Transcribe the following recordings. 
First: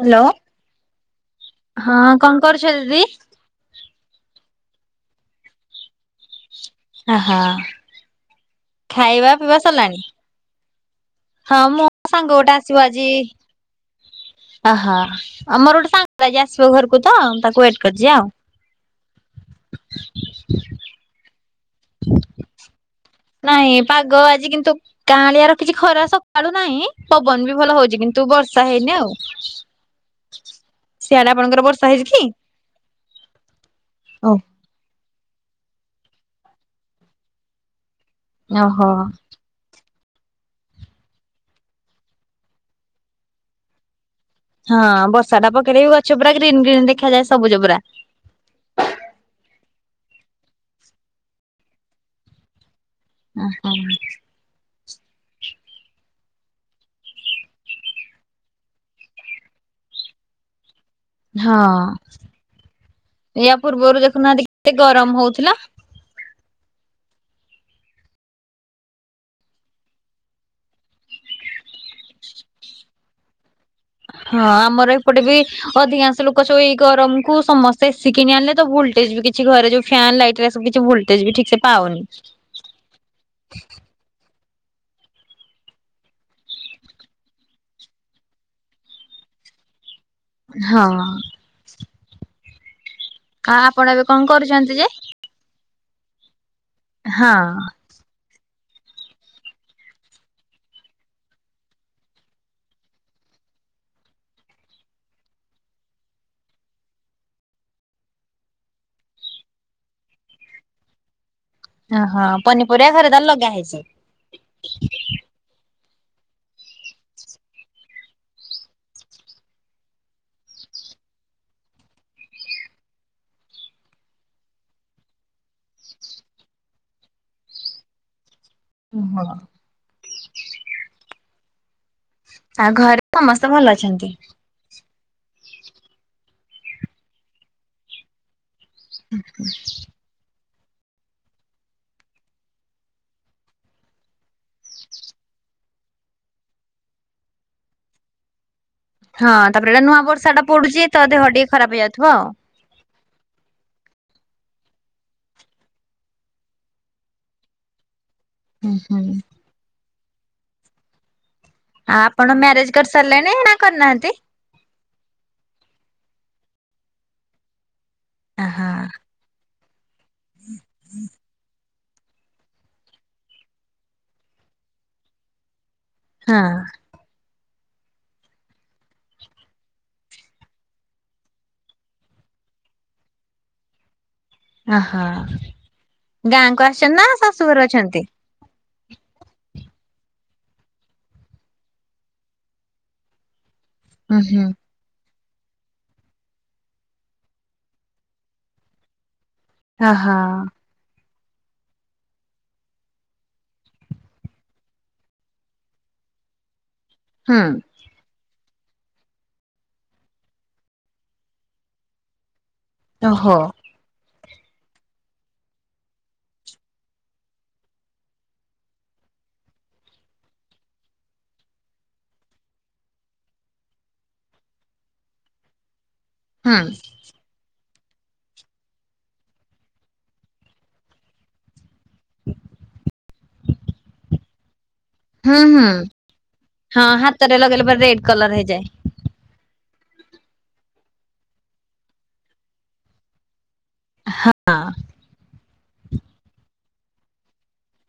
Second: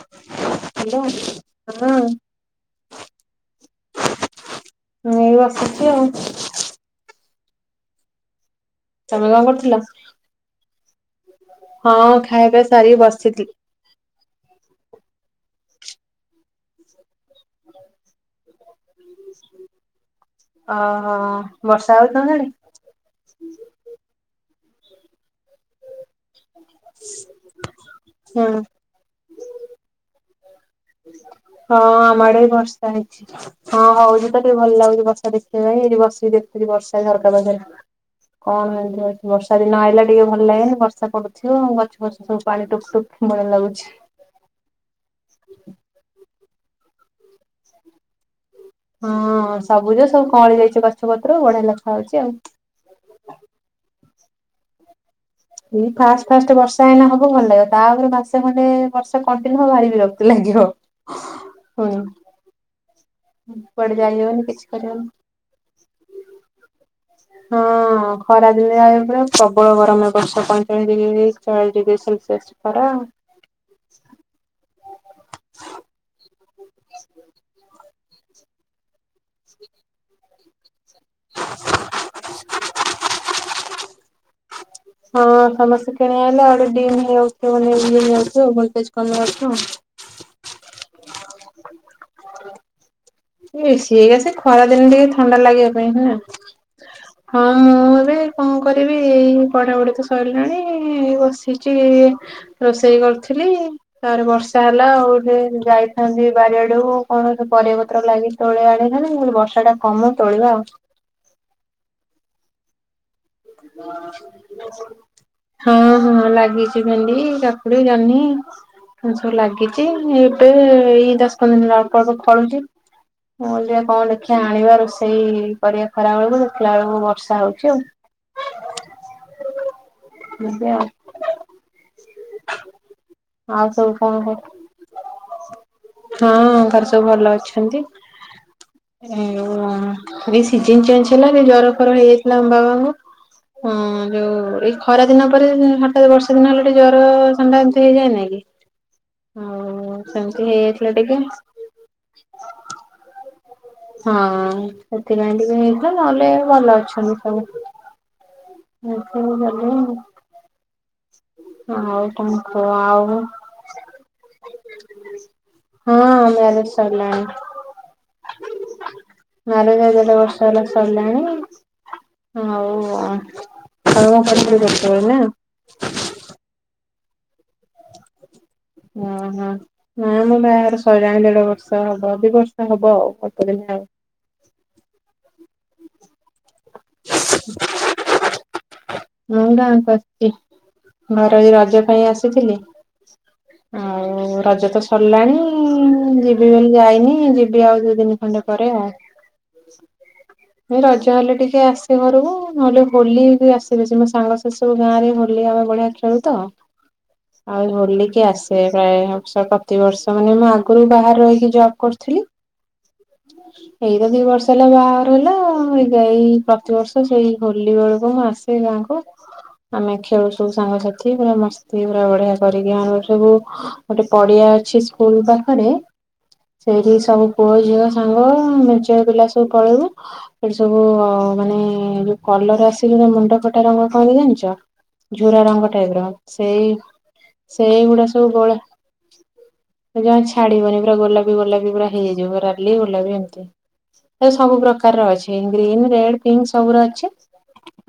Hello hello ହଁ! କଣ କରୁଛ ଦିଦି? ଏଇ ଆସୁଚି ଆଉ। ହାଁ ତମେ ଖାଇବା କଣ ପିଇବା କରୁଥିଲ? ସରିଲାଣି। ହଁ ମୋ ସାଙ୍ଗ ଖାଇବା ଗୋଟେ ପିଇବା ଆସିବ ସାରିକି ଆଜି, ବସିଥିଲି। ଆଃ! ଆମର ଗୁଟେ ସାଙ୍ଗ ଆସିବ ଘରକୁ ତୋ ତାକୁ ୱେଟ କରିଛି ଆଉ। ଅହଃ! ନାଇଁ ପାଗ ଆଜି କିନ୍ତୁ- କାଁ ଳିଆ ରଖିଛି। ଖରା ସକାଳୁ ନାହିଁ, ପବନ ବି ଭଲ ହଉଛି କିନ୍ତୁ ହୁଁ ବର୍ଷା ହେଇନି ଆଉ। ଚିଂ ଚି ହଁ ଆମ ଆଡେ ବି ବର୍ଷା ହେଇଛି, ହଁ ହଉଛି ଓ ତ ଟିକେ ଭଲ ଲାଗୁଛି ବର୍ଷା। ଦେଖିବା ପାଇଁ ଏଠି ବସିକି ଦେଖୁଥିଲି ବର୍ଷାଝରକା ପାଖରେ। କଣ ମୋ ଓହୋ। ଏମିତି ହେଉଛି, ବର୍ଷା ଦିନ ଆଇଲା କି? ଟିକେ ଭଲ ଲାଗେନି ବର୍ଷା ପଡୁଥିବ ଗଛ ଫଛ ସବୁ ପାଣି ଟୁପ ଟୁପ ଭଳିଆ ଲାଗୁଛି। ହଁ ବୋ ସାଟା ପକରେେଇ ବି ଅଛ ପୁରା [unintelligible] ଗ୍ରୀନ୍ ଗ୍ରୀନ୍ ଦେଖା ଯାଏ ସବୁଜ ପୁରା ହଁ ସବୁଜ ସବୁ କଁଳି ଯାଇଛି ଗଛ ପତ୍ର ବଢିଆ ଲେଖା ହଉଛି ଆଉ। ଉଁ ହୁଁ। ଏଇ ଫାଷ୍ଟ ଫାଷ୍ଟ ବର୍ଷା ଏଇନା ହବ ଭଲ ଲାଗିବ ତାପରେ ମାସେ ଖଣ୍ଡେ ବର୍ଷା କଣ୍ଟିନ୍ୟୁ ହବ ଭାରି ବିରକ୍ତି ଲାଗିବ। ହଁ। ହୁଁ ଏଆ କୁଆଡେ ପୂର୍ବରୁ ଯାଇ ହବନି ଦେଖୁନାହାନ୍ତି କିଛି କେତେ କରିହବନି। ଗରମ ହଉଥିଲା। ହଁ ଖରାଦିନ [unintelligible] ପ୍ରବଳ ଗରମ ଏ ବର୍ଷ ପଇଁଚାଳିଶ ଡିଗ୍ରୀ ଚୟଳିଶ ଡିଗ୍ରୀ ସେଲସିଆସ ଖରା। ହଁ ଆମର ଏପଟେ ବି ଅଧିକାଂଶ ଲୋକ୍ ଏଇ ଗରମକୁୁ ସମସ୍ ସେ ଏସି କିଣି ଆଣିଲେ ତ ଭୁଲ୍ଟେଜ୍ ବି କିଛି ଘରେ ଯୋଉ ଫ୍ୟାନ୍ ଲାଇଟ୍ ଏରା ସବୁ କିଛି ବୁଲ୍ ଟେଜ ବିି ଠିକ୍ ସେ ପାଉନି। [inaudible] ହଁ ସମସ୍ତେ କିଣି ଆଣିଲେ ଆଉ ଆଡ଼େ ଡିମ୍ ହେଯାଉଚୁ [inaudible] ଇଏ ହେଇଯାଉଚୁ ଭୋଲ୍ଟେଜ କମି ଯାଉଛୁ। ହଁ। [inaudible] ଆପଣ ଏସି ଏବେ ଏଇଆ କଣ ସେ ଖରା କରୁଛନ୍ତି ଯେ? ଦିନେ ଟିକେ ଥଣ୍ଡା ଲାଗି [inaudible] ହଁ ମୁଁ ଏବେ କଣ କରିବି ଏଇ ପଢାପଢି ତ ସରିଲାଣି ବସିଛି ରୋଷେଇ କରୁଥିଲି ତାପରେ ବର୍ଷା ହେଲା ଆଉ ଗୋଟେ ଯାଇଥାନ୍ତି ବାରିଆଡୁକୁ କଣ ଗୋଟିଏ ପରିବା ପ୍ରଲାଗି ତୋଳି ଆଣିବେ ନେଇଁ ବର୍ଷାଟା ଥମୁ ତୋଳିବା ଆଉ। ଅହ ପନିପରିବା ଘରେ ତ ଲଗ ହଁ। ହଁ ଲାଗିଛି ଭେଣ୍ଡି, କାକୁଡି, ଜହ୍ନି ଏ ସବୁ ଲାଗିଛି ଏବେ ଏଇ ଦଶ ପନ୍ଦର ଦିନ ଅଳ୍ପ ଅଳ୍ପ ଫଳୁଛି ମୁଁ କହିଲି ଯିବା କଣ ଦେଖିବା ଆଣିବା ରୋଷେଇ କରିବା ଖରା ବେଳକୁ ଦେଖିଲା ବେଳକୁ ବର୍ଷା ହଉଛି ଆଉ। ଓହୋ। [inaudible] ଆ ଘରେ ସମସ୍ତେ ଆଉ ଭଲ ସବୁ ଅଛନ୍ତି। କଣ କହ ହଁ ଘରେ ସବୁ ଭଲ ଅଛନ୍ତି। [inaudible] ସିଜନ ଚେଞ୍ଜ ହେଲା ଏବେ ଜର ଫର ହେଇଯାଇଥିଲା ଆମ ବାବାଙ୍କୁ ଯୋଉ ଏଇ ଖରା ଦିନ ପରେ ହଠାତ୍ ବର୍ଷା ଦିନ ହେଲା ଟିକେ ଜର ଥଣ୍ଡା ହେଇଯାଏନା କି ହଁ ତାପରେ ଏଟା ଆଉ ନୂଆ ସେମିତି ବର୍ଷାଟା ପଡୁଚି ହେଇଯାଇଥିଲା ତ ଦେହ ଟିକେ ଖରାପ ହେଇଯାଉଥୁବ ଆଉ। ହଁ ସେଥିପାଇଁ ଟିକେ ହେଇଥିଲା ନହେଲେ ଭଲ ଅଛନ୍ତି ସବୁ। ହୁଁ ହୁଁ ମୋର ଟ [unintelligible] ଆଉ କଣ ଆପଣ କୁହ ମ୍ୟାରେଜ କରି ଆଉ ସାରିଲେଣି ନା କରିନାହାନ୍ତି? ହଁ ହଁ ମ୍ୟାରେଜ ସରିଲାଣି। ଅ ହଁ। ମ୍ୟାରେଜ ପରେ ବର୍ଷ ହେଲା ସରିଲାଣି। ହୋଉ ଆ କାମ [unintelligible] ନା। ହଁ। ଓହୋ ନାଇ ମୋ ବାହାଘର ସଇଲାଣି ଦେଢବର୍ଷ ହବ ଦିବର୍ଷ ହବ ଆଉ ଅଳ୍ପଦିନ ଆଉ। ଆଁହଁ ଗାଁକୁ ଆସ ଚନ୍ତି ଶାଶୁଘରେ ଅଛନ୍ତି? ମୁଁ ଗାଁକୁ ଆସଚି ମୋର ଏଇ ରଜ ପାଇଁ ଆସିଥିଲି। ଉଁ ଆଉ ହୁଁ ରଜ ତ ସର୍ ଗଲାଣି ମୁଁ ଯିବି ବୋଲି ଯାଇନି ଯିବି ଆଉ ଦି ଦିନି ଖଣ୍ଡେ ପରେ ଆଉ। ଅହ। ଏଇ ରଜ ହେଲେ ଟିକେ ଆସେ ଘରକୁ ନହେଲେ ହୋଲିକୁ ଆସ [unintelligible] ମୋ ସାଙ୍ଗ ସେ ସବୁ ଗାଁରେ ହୋଲି ଆମେ ବଢ଼ିଆ ଖେଳୁ ତ ହୁଁ ଆଉ ହୋଲିକେ ଆସ୍ ଏ ସାଇ ହୋଉଛି ପ୍ରତିବର୍ଷ ମାନେ ମୁଁ ଆଗରୁ ବାହାରେ ରହିକି ଜବ କରିୁଥିଲି। ଓହୋ ଏଇତ ଦି ବର୍ଷ୍ ତାଲେ ବାହାଘର ହେଲା ଏଇ ଗା ଏଇ ପ୍ରତିବର୍ଷ ସେଇ ହୋଲି ବେଳକୁ ମୁଁ ଆସ୍ ସେ ଗାଁକୁ ଆମେ ଖେଳୁ ସବୁ ସାଙ୍ଗସାଥି ପୁରା ମସ୍ତି ପୁରା ବଢିଆ କରିକି ଆମେ ସବୁ ଗୋଟେ ପଡିଆ ଅଛି ସ୍କୁଲ ପାଖରେ ହୁଁ ସେଇଠିକି ସବୁ ପୁଅ ଝିଅ ସ ସାଙ୍ଗ ଆମେ ଝିଅପିଲା ସବୁ ପଳେଇବୁ ସେଠି ସବୁ ମାନେ ଯୋଉ କଲର ଆସେନି ନା ମୁଣ୍ଡ କଣ ଜାଣିଚ? ହୁଁ ଝୁରା ହୁଁ ରଙ୍ଗ ଟାଇପର ସେଇ ହଁ ହାତରେ ଲଗେଇଲେ ପରେ ରେଡ୍ ସେଇଗୁଡା କଲର ସବୁ ଗୋଳା ହେଇଯାଏ। ସେଇ ପା ଛାଡିବନି ପୁରା ଗୋଲାପି ଗୋଲାପି ପୁରା ହେଇଯିବ ରାଲିି ଗୋଲାପି ଏମିତି। ଏ ସବୁ ହଁ ପ୍ରକାରର ଅଛି। ଗ୍ରୀନ୍ ରେଡ୍ ପିଙ୍କ୍ ସବୁର ଅଛି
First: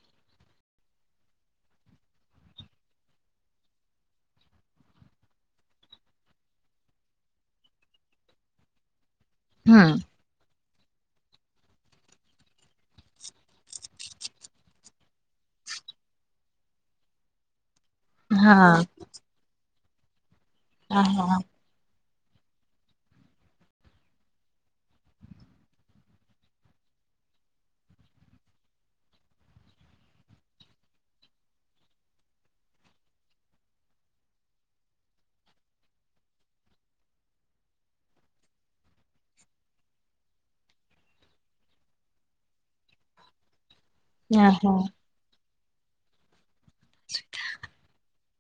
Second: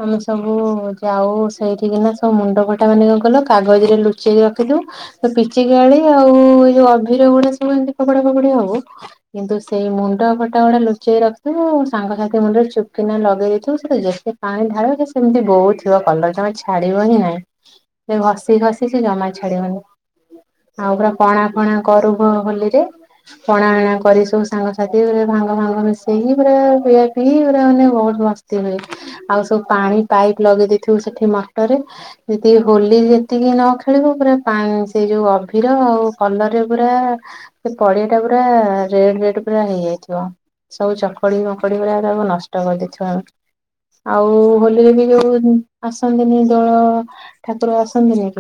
ଆମ ସ ସବୁ ଯାଉ ସେଇଠିକିନା ସବୁ ମୁଣ୍ଡ ଫଟା ମାନେ କଣ କଲ କାଗଜ ରେ ଲୁଚେଇକି ରଖିିଥିବୁ, ପିଚିକାଳି ଆଉ ଯୋଉ ଅଭିିର ଗୁଡା ସବୁ ଏମତି ଫୋବାଡ଼ା ଫୋବାଡ଼ି ହବୁ କିନ୍ତୁ ସେଇ ହୁଁ ମୁଣ୍ଡ ଫ କଣ ଲୁଚେଇ ରଖିଥିବୁ, ସାଙ୍ଗସାଥି ମୁଣ୍ଡରେ ଚୁପ୍ କିନା ଲଗେଇ ଦେଇଥିବୁ, ସେ ଯେତେ ପାଣି ଢ଼ାଳିବେ ସେ ସେମତି ବହୁଥିବ କଲର ଜମା ଛାଡ଼ିବ ହିଁ ନାଇଁ। ସେ ଘସି ହଁ ଘସି ସେ ଜମା ଛାଡିବନି। ଆଉ ପୁରା ଓହୋ ପଣା ଫଣା କରୁ ହଁ ହୋଲିରେ, ପଣା ଅଣା କରି ସବୁ ସାଙ୍ଗସାଥି ଭାଙ୍ଗ ଭାଙ୍ଗ ମିଶେଇ ପୁରା ପିଆ ପିଇ ପୁରା ମାନେ ବୋହୁତ୍ ମସ୍ତି ହୁଏ। ଆଉ ସବୁ ପାଣି ପାଇପ୍ ଲଗେଇ ଦେଇେଇଥିବୁ ସେଠି ମଟରରେ, ଯଦି ହୋଲି ଯେତିକି ନ ଖେଳିବୁ ପୁରା ପା-ସେଇ ଯୋଉ ଅଭିର ଆଉ କଲର ରେ ପୁରା ସେ ପଡିଆଟା ପୁରା ରେଡ୍ ରେଡ୍, ପୁରା ହେଇ ଯାଇଥିବ। ସବୁ ଚକଡି, ମକଡି ପୁରା ନଷ୍ଟ କରିଦେଇ ଥିବୁ ଆମେ। ଆଉ ଓହୋ ହୋଲିରେ ବି ଆସନ୍ତିନି ଆଜି ଅ ଠାକୁର ଆସନ୍ତିନେଇ।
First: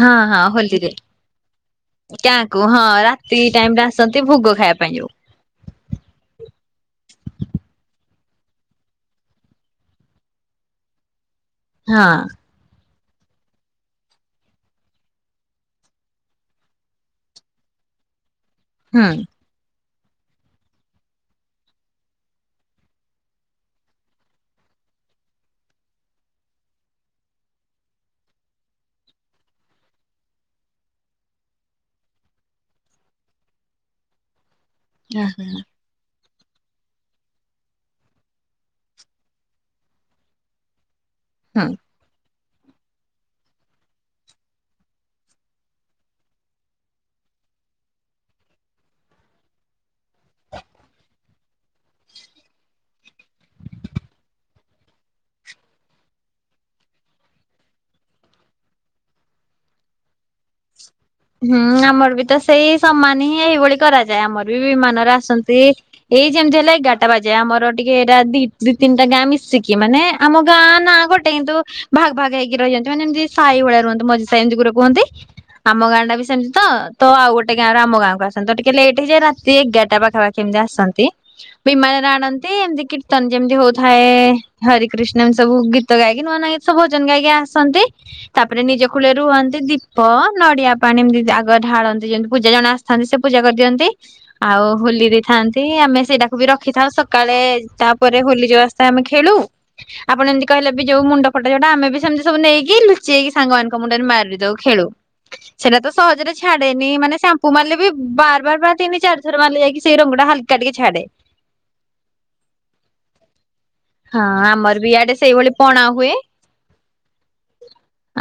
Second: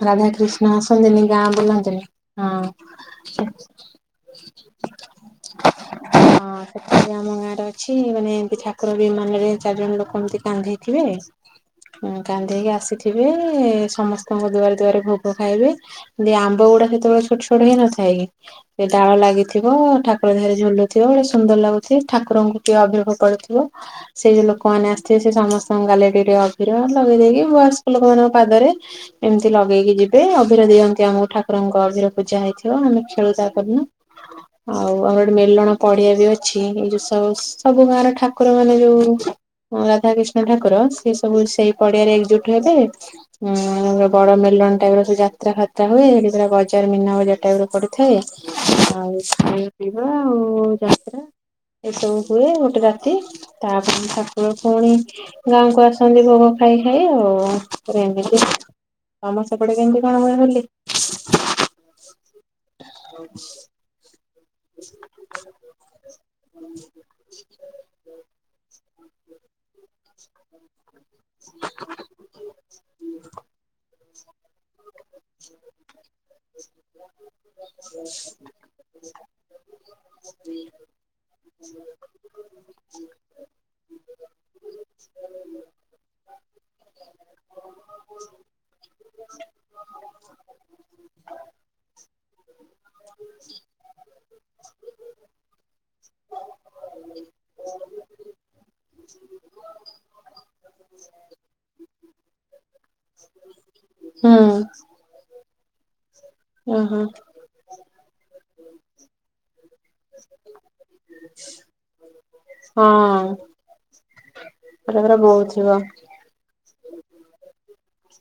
ହଁ ହଁ ହୋଲିରେ ଆସନ୍ତିନି ଗାଁ ବୁଲନ୍ତିନି ଗାକୁ ହଁ ରାତି ଟାଇମରେ ଆସନ୍ତି ଭୋଗ ଖାଇବା ପାଇଁ ଯଉ। ସେଠି ଆମ ଗାଁରେ ଅଛି ମାନେ ଏମିତି ଠାକୁର ବିମାନରେ ଚାରି ଜଣ ଲୋକ ଏମତି କାନ୍ଧେଇଥିବେ ହଁ କାନ୍ଧେଇକି ଆସିଥି ଥିବେ ସମସ୍ତଙ୍କ ଦୁଆରେ ଦୁଆରେ ଭୋଗ ଖାଇବେ ଖାଲି ଆମ୍ବ ଗୁଡା ସେତେବେଳେ ଛୋଟ ଛୋଟ ହେଇ ନଥାଏ କି ସେ ଡାଳ ହୁଁ ଲାଗିଥିବ ଠାକୁର ଦେହରେ ଝୁଲୁଥିବ ଗୋଟେ ସୁନ୍ଦର ଲାଗୁଥିବ ଠାକୁରଙ୍କୁ ଟିକିଏ ଅଭିରଖ କରୁଥିବେ ସେ ଯୋଉ ଲୋକମାନେ ଆ ସେ ସେ ସମସ୍ତଙ୍କ ଗାଲରେ ଅଭିର ଲଗେଇ ଦେଇକି ବୟସ୍କ ଲୋକମାନଙ୍କ ପାଦରେ ଏମିତି ଲଗେଇକି ଯିବେ ଅଭିର ଦିଅନ୍ତି ଆମକୁ ଠାକୁରଙ୍କ ଅଭିର ପୂଜା ହେଇଥିବ ଆମେ ଖେଳୁ ତା ପରଦିନ। ଆଉ ଆମର ମେଲଣ ପଡିଆ ବି ଅ ଅଛି ଏଇ ଯୋ ସବୁ ସବୁ ଗାଁର ଠାକୁର ମାନେ ଯୋଉ ହଁ ରାଧାକିଷ୍ଣ ଠାକୁର ସେ ସବୁ ହୁଁ। ସେଇ ପଡିଆରେ ଏକଜୁଟ ହେବେ ବଡ ମେଲଣ ଟାଇପ ସବୁ ଯାତ୍ରା ଫାତ୍ରା ହୁଏ ପ ବଜାର ମନା ବଜାର ଟାଇପ ର ପଡିଥାଏ। ଆଉ ଖାଇ ପିଇବା ଆଉ ଯାତ୍ରା ଏସବୁ ହୁଏ ଗୋଟେ ରାତି ତାପ ପୁଣି ଗାଁକୁ ଆସନ୍ତି ଭୋଗ ଖାଇ ଖାଇ ଆଉ ଏମିତି ଆମ ସେପଟେ କେମିତି କଣ ହୁଏ ହୋଲି? ହୁଁ ଆମର ବି ତ ସେଇ ସମାନ ହିଁ ଏଇଭଳି କରାଯାଏ ଆମର ବିମାନରେ ଆସନ୍ତି ଏଇ ଯେମତି ହେଲା ଏଗାରଟା ବାଜେ ଆମର ଟିକେ ଏରା ଦି ତିନିଟା ଗାଁ ମିଶିକି ମାନେ ଆମ ଗାଁ ନା ଗୋ କିନ୍ତୁ ଭାଗ ଭାଗ ହେଇକି ରହିଛନ୍ତି ମାନେ ଯେମିତି ସାଇ ଭଳିଆ ରୁହନ୍ତି ମ ସେନ୍ ଜୁଗୁରୁ କୁହନ୍ତି। ଆମ ଗାଁ ସେମତି ତ ଆଉ ଗୋଟେ ଗାଁ ର ଆମ ଗାଁକୁ ଆସନ୍ତି ତ ଟିକେ ଲେଟ୍ ହେଇଯାଏ ରାତି ଏଗାରଟା ପାଖାପାଖି ଏମିତି ଆସନ୍ତି ବିମାନରେ ଆଣନ୍ତି ଏମତି କୀର୍ତ୍ତନ ଯେମିତି ହଉଥାଏ ହ କ୍ରିଷ୍ଣନ ସବୁ ଗୀତ ଗାଇକି ନୂଆ ନୂଆ ଗିତ ସବୁ ଭଜନ ଗାଇକି ଆସନ୍ତି ତାପରେ ନିଜ କୂଳରୁ ରୁହନ୍ତି ଦୀପ ନଡିଆ ପାଣି ଏମିତି ଆଗ ଢାଳନ୍ତି ଯେମିତି ପୂଜା ଜଣେ ଆସିଥାନ୍ତି ସେ ପୂଜା କରିଦିଅନ୍ତି ଆଉ ହୋଲି ଦେଇଥାନ୍ତି ଆମେ ସେଇଟାକୁ ବି ରଖିଥାଉ ସକାଳେ ତାପରେ ହୋଲି ଯୋଉ ଆସଥାଏ ଆମେ ଖେଳୁ ଆପଣ ଏମିତି କହିଲେ ବି ଯୋଉ ମୁଣ୍ଡ ଫଟା ଯୋଟା ଆମେ ବି ସେମିତି ସବୁ ନେଇକି ଲୁଚେଇକି ସାଙ୍ଗ ମାନଙ୍କ ମୁଣ୍ଡରେ ହୁଁ ମାରିଦଉ ଖେଳୁ। ସେଇଟା ତ ସହଜରେ ଛାଡେନି ଓହୋ ମାନେ ସାମ୍ପୁ ମାରିଲେ ବି ବାର ବାର ବାର ତିନି ଚାର ଥର ମାରିଲେ ଯାଇକି ସେଇ ରଙ୍ଗଡ଼ା ହାଲକା ଟିକେ ଛାଡେ। ହଁ। ହଁ ଆମ ଆମର ବି ପୁରା ପୁରା ଇଆଡେ ସେଇଭଳି ବୋହୁଥିବ ପଣା ହୁଏ।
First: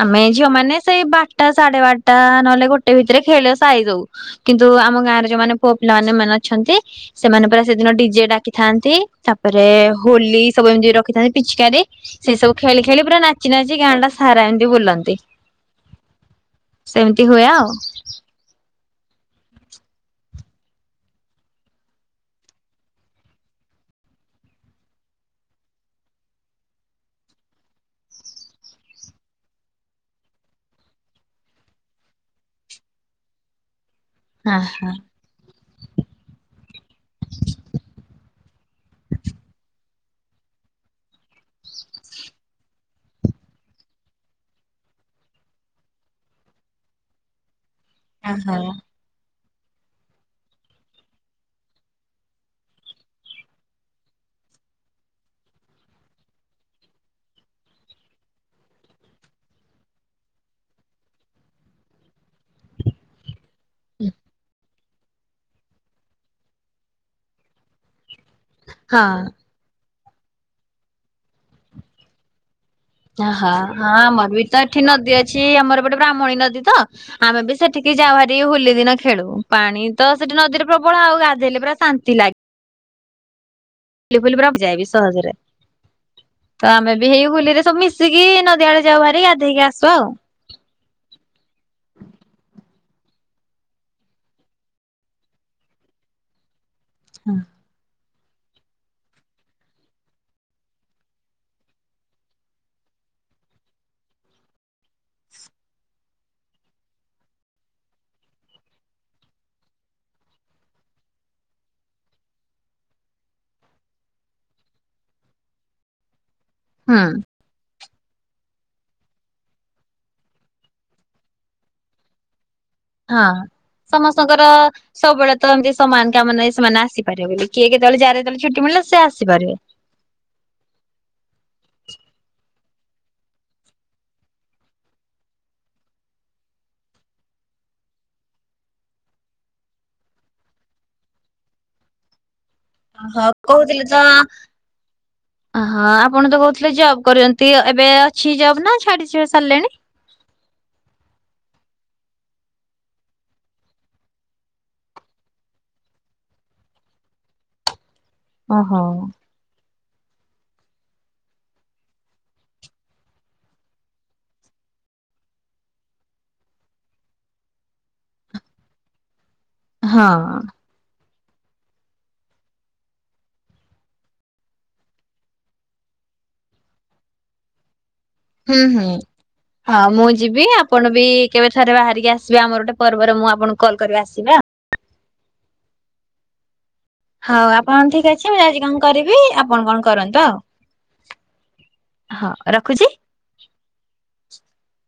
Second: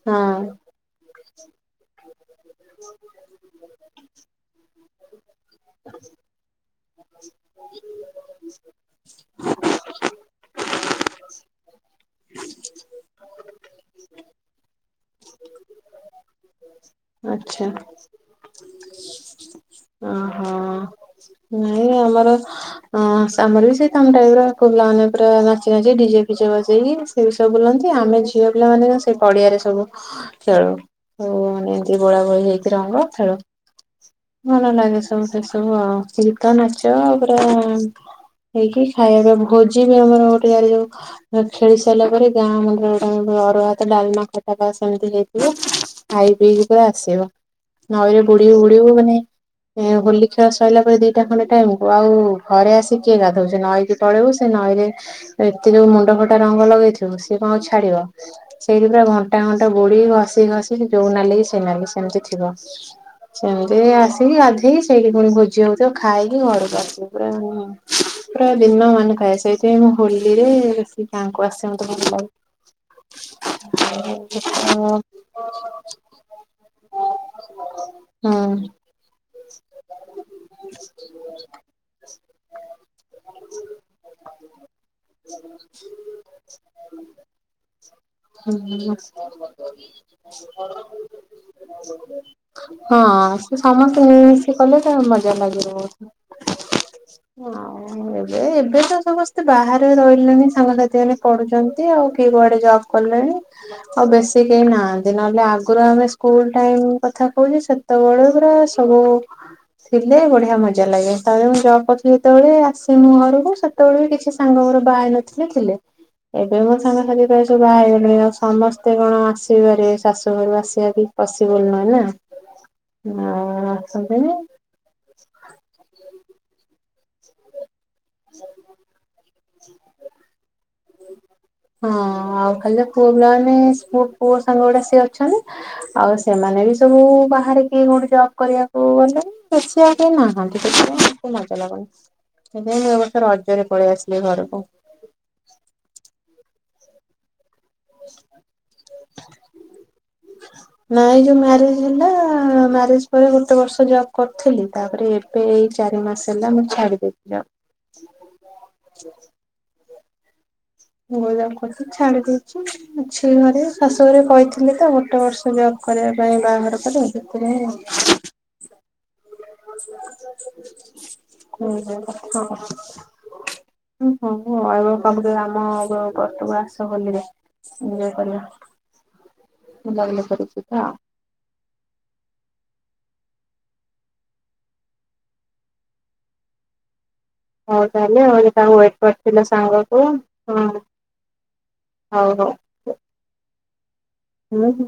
ଆମେ ହଁ। ଝିଅ ମାନେ ସେଇ ବା ଟା ସାଢେ ବାରଟା ନହଲେ ଗୋଟେ ଭିତରେ ଖେଳ ସାରିଦଉ କିନ୍ତୁ ଆମ ଗାଁରେ ଯୋଉ ମାନେ ପୁଅ ପିଲା ମାନେ ମାନେ ଅଛନ୍ତି ସେମାନେ ପୁରା ସେଦିନ ଡିଜେ ଡାକିଥାନ୍ତି ତାପରେ ହୋଲି ସବୁ ଏମିତି ର ଥାନ୍ତି ପିଚକାରୀ, ସେ ସବୁ ଖେଳି ଖେଳି ପୁରା ନାଚି ନାଚି ସାରା ଏମିତି ବୁଲନ୍ତି, ସେମିତି ହୁଏ ଆଚ୍ଛା ଆଉ। ହଁ ନାଇଁ ଆମର ଆମର ବି ସେଇ ତମ ଟାଇପ ର ପୁଅ ପିଲାମାନେ ପୁରା ନାଚି ନାଚି ଡିଜେ ଫିଜେ ବାଜି ସେ ବି ସବୁ ବୁଲନ୍ତି ଆମେ ଝିଅ ପିଲାମାନେ ସେ ପଡିଆରେ ସବୁ ଖେଳୁ, ଆଉ ମାନେ ଏମିତି ବୋଳା ବୋଳି ହେଇକି ରଙ୍ଗ ଖେଳୁ। ହଁ ଭଲ ଲାଗେ ସବୁ ବେଶୀ। ତ ଗୀତ, ନାଚ ପୁରା ହେଇକି ଖାଇବା ପାଇଁ ଭୋଜି ବି ଆମର ଗୋଟେ ଯାର ଯୋଉ। ଖେଳି ସାରିଲା ପରେ ଗାଁ ମୁଣ୍ଡରେ ଗୋଟେ ଅରୁଆ ଭାତ, ଡାଲମା, ଖଟା ବା ସେମିତି ହେଇଥିବ ଆଇ ପିଇକି ପରେ ଆସିବୁ। ନଈରେ ହଁ ବୁଡିବୁ ବୁଡିବୁ ମାନେ ହୋଲି ଖେଳ ସରିଲା ପରେ ଦିଟା ଖଣ୍ଡେ ଟାଇ ହବ ଆଉ ଘରେ ଆସି କିଏ ଗାଧଉଛି, ନଈକି ପଳେଇବ ସେ ନଈରେ ସେଠି ଯୋଉ। ମୁଣ୍ଡ ଫଟା ରଙ୍ଗ ଲଗେଇଥିବୁ ସିଏ କଣ ଆଉ ଛାଡିବ ସେଇଠି ପୁରା ଘଣ୍ଟା ଘଣ୍ଟା ବୁଡି କି, ଘଷି ଘଷି, ଯୋଉ ନଲି ସେ ନ ସେମିତି। ସେମିତି ହିଁ ଆସିକି ଗାଧେଇ ସେଇଠି ପୁଣି ଭୋଜି ହଉଛି ଖାଇକି ଘରକୁ ଆସିକି ପୁରା। ପୁରା ଦିନ ହଁ। ମାନ କାଇସଇତ ମୁଁ। ହୋଲିରେ ଗାଁକୁ ଆସନ୍ତୁନି କହି ହଁ ହଁ ଆମର ବି ତ ଏଠି ହୁଁ ନଦୀ ଅଛି, ଆମର ଗୋଟେ ବ୍ରାହ୍ମଣୀ ନଦୀ ତ, ଆମେ ବି ସେଠିକି ଯାଉ ହେରି ହୋଲି ଦିନ ଖେଳୁ, ପାଣି ତ ସେଠି ନଦୀରେ ପ୍ରବଳ, ଆଉ ଗାଧେଇଲେ ପୁରା ଶାନ୍ତି ଲାଗେ। ଫୁଲି ଫୁଲି ପୁରା ଯାଏବି ସହଜରେ। ତ ଆମେ ବି ହେଇ ହୁଲିରେ ସବୁ ମିଶିକି ନଦୀଆଡେ ଯାଉ ବାହାରି ଗାଧେଇକି ଆସୁ ଆଉ। ହଁ ସମସ୍ତେ ମିଳିମିଶି କଲେ ତ ମଜା ଲାଗିବ ବହୁତ। ହଁ। ଏବେ ଏବେ ତ ସମସ୍ତେ ବାହାରେ ରହିଲେଣି। ସାଙ୍ଗସାଥି ମାନେ ପଢୁଛନ୍ତି, ଆଉ କଏ କୁଆଡେ ଜବ୍ କଲେଣି, ଆଉ ବେଶୀ କେହି ନାହାନ୍ତି ନହେଲେ ଆଗରୁ ଆମେ, ସ୍କୁଲ ଟାଇମ କଥା କହୁଛି, ସେତେବେଳେ ପୁରା ସବୁ ଥିଲେ ବଢିଆ ମଜା ଲାଗେ, ତାପରେ ମୁଁ ଜବ୍ କରୁଥିଲି ଯେତେବେଳେ ଆସେ ମୁଁ ଘରକୁ ସେତେବେଳେ ବି କିଛି ସାଙ୍ଗ ମର ବାହା ହେଇନ। ଥିଲେ। ଏବେ ମୋ ହୁଁ ସାଙ୍ଗ ସାଥି ସବୁ ବାହା ହେଇ ସମସ୍ତେ କଣ ଆସିବାରେ, ଶାଶୁ ଘରୁ ଆସିବା କବି ପସିବୁଲ୍ ନୁହେଁ ନା। ହଁ ଆଉ ଆସନ୍ତିନି। ସମସ୍ତଙ୍କର ସବୁବେଳେ ତ ଏମତି ସମାନ୍ ମାନେ ନାହିଁ ସେମାନେ ଆସିପାରେ ବୋଲି କିଏ। ନହେଲେ ଜାର ଯେତେବେଳେ ଛୁଟି ମିଳିଲା ସେ ଆସିପାରିବେ। ହଁ ଆଉ ଖାଲି ତ ପୁଅ ପିଲାମାନେ, ପୁଅ ଗୁଡା ସିଏ ଅଛନ୍ତି, ଆଉ ସେମାନେ ବି ସବୁ ବାହାରେ କିଏ କୋଉଠି ଜବ କରିବାକୁ ଗଲେଣି, ବେଶି ଆଉ କିଏ ନାହାନ୍ତି, ସେଥିପାଇଁ ମଜା ଲାଗୁନି। ସେଥିପାଇଁ ମୁଁ ଏ ବର୍ଷ ଓହୋ ରଜରେ କହୁଥିଲେ ପଳେଇ ତ ଆସିଲି ଘରକୁ। ହଁ। ଆପଣ ତ କହୁଥିଲେ ଜବ୍ କରଛନ୍ତି। ଟି ଏବେ ଅଛି ଯବ ନା ଛାଡିଛ ସାରିଲେଣି? ନାଇଁ ଯୋଉ ମ୍ୟାରେଜ ହେଲା ମ୍ୟାରେଜ ପରେ ଗୋଟେ ବର୍ଷ ଜବ କରିଥିଲି ତାପରେ ଏବେ ଏଇ ଚାରି ମାସ ହେଲା ମୁଁ ଛାଡିଦଥିଲି ଜବ। ଓ ହଉ। ମୁ ଜବ୍ କରୁଥିଲି ଛାଡି ଦେଇଛି ଘରେ ଶାଶୁ ଘରେ କହିଥିଲେ ତ ଗୋଟେ ବର୍ଷ ଜବ କରିବା ପାଇଁ ବାହାଘର ହଁ। ପରେ [inaudible] [unintelligible] ହଁ [inaudible] ଆସ ହୋଲିରେ। ଏଞ୍ଜୟ କରିବା ହୁଁ ହୁଁ ହଁ ମୁଁ ବୁଲାବୁଲି କରି ଯିବି। ଯିବା ଆପଣ ଆଉ। ବି କେବେ ଥରେ ବାହାରିକି ଆସିବେ ଆମର ଗୋଟେ ପର୍ବରେ ମୁଁ ଆପଣଙ୍କୁ କଲ୍ କରିବି ଆସିବେ ଆଉ। ହଉ ଆପଣ ଠିକ ତାହେଲେ ଅଛି ଆଉ ମୁଁ ଆଜି ତାକୁ କଣ ୱେଟ କରିବି କରିଥିଲ ଆପଣ କଣ ସାଙ୍ଗକୁ କରନ୍ତୁ ହଁ ଆଉ ହଉ ହଁ ରଖୁଚି। ହୁଁ ହୁଁ।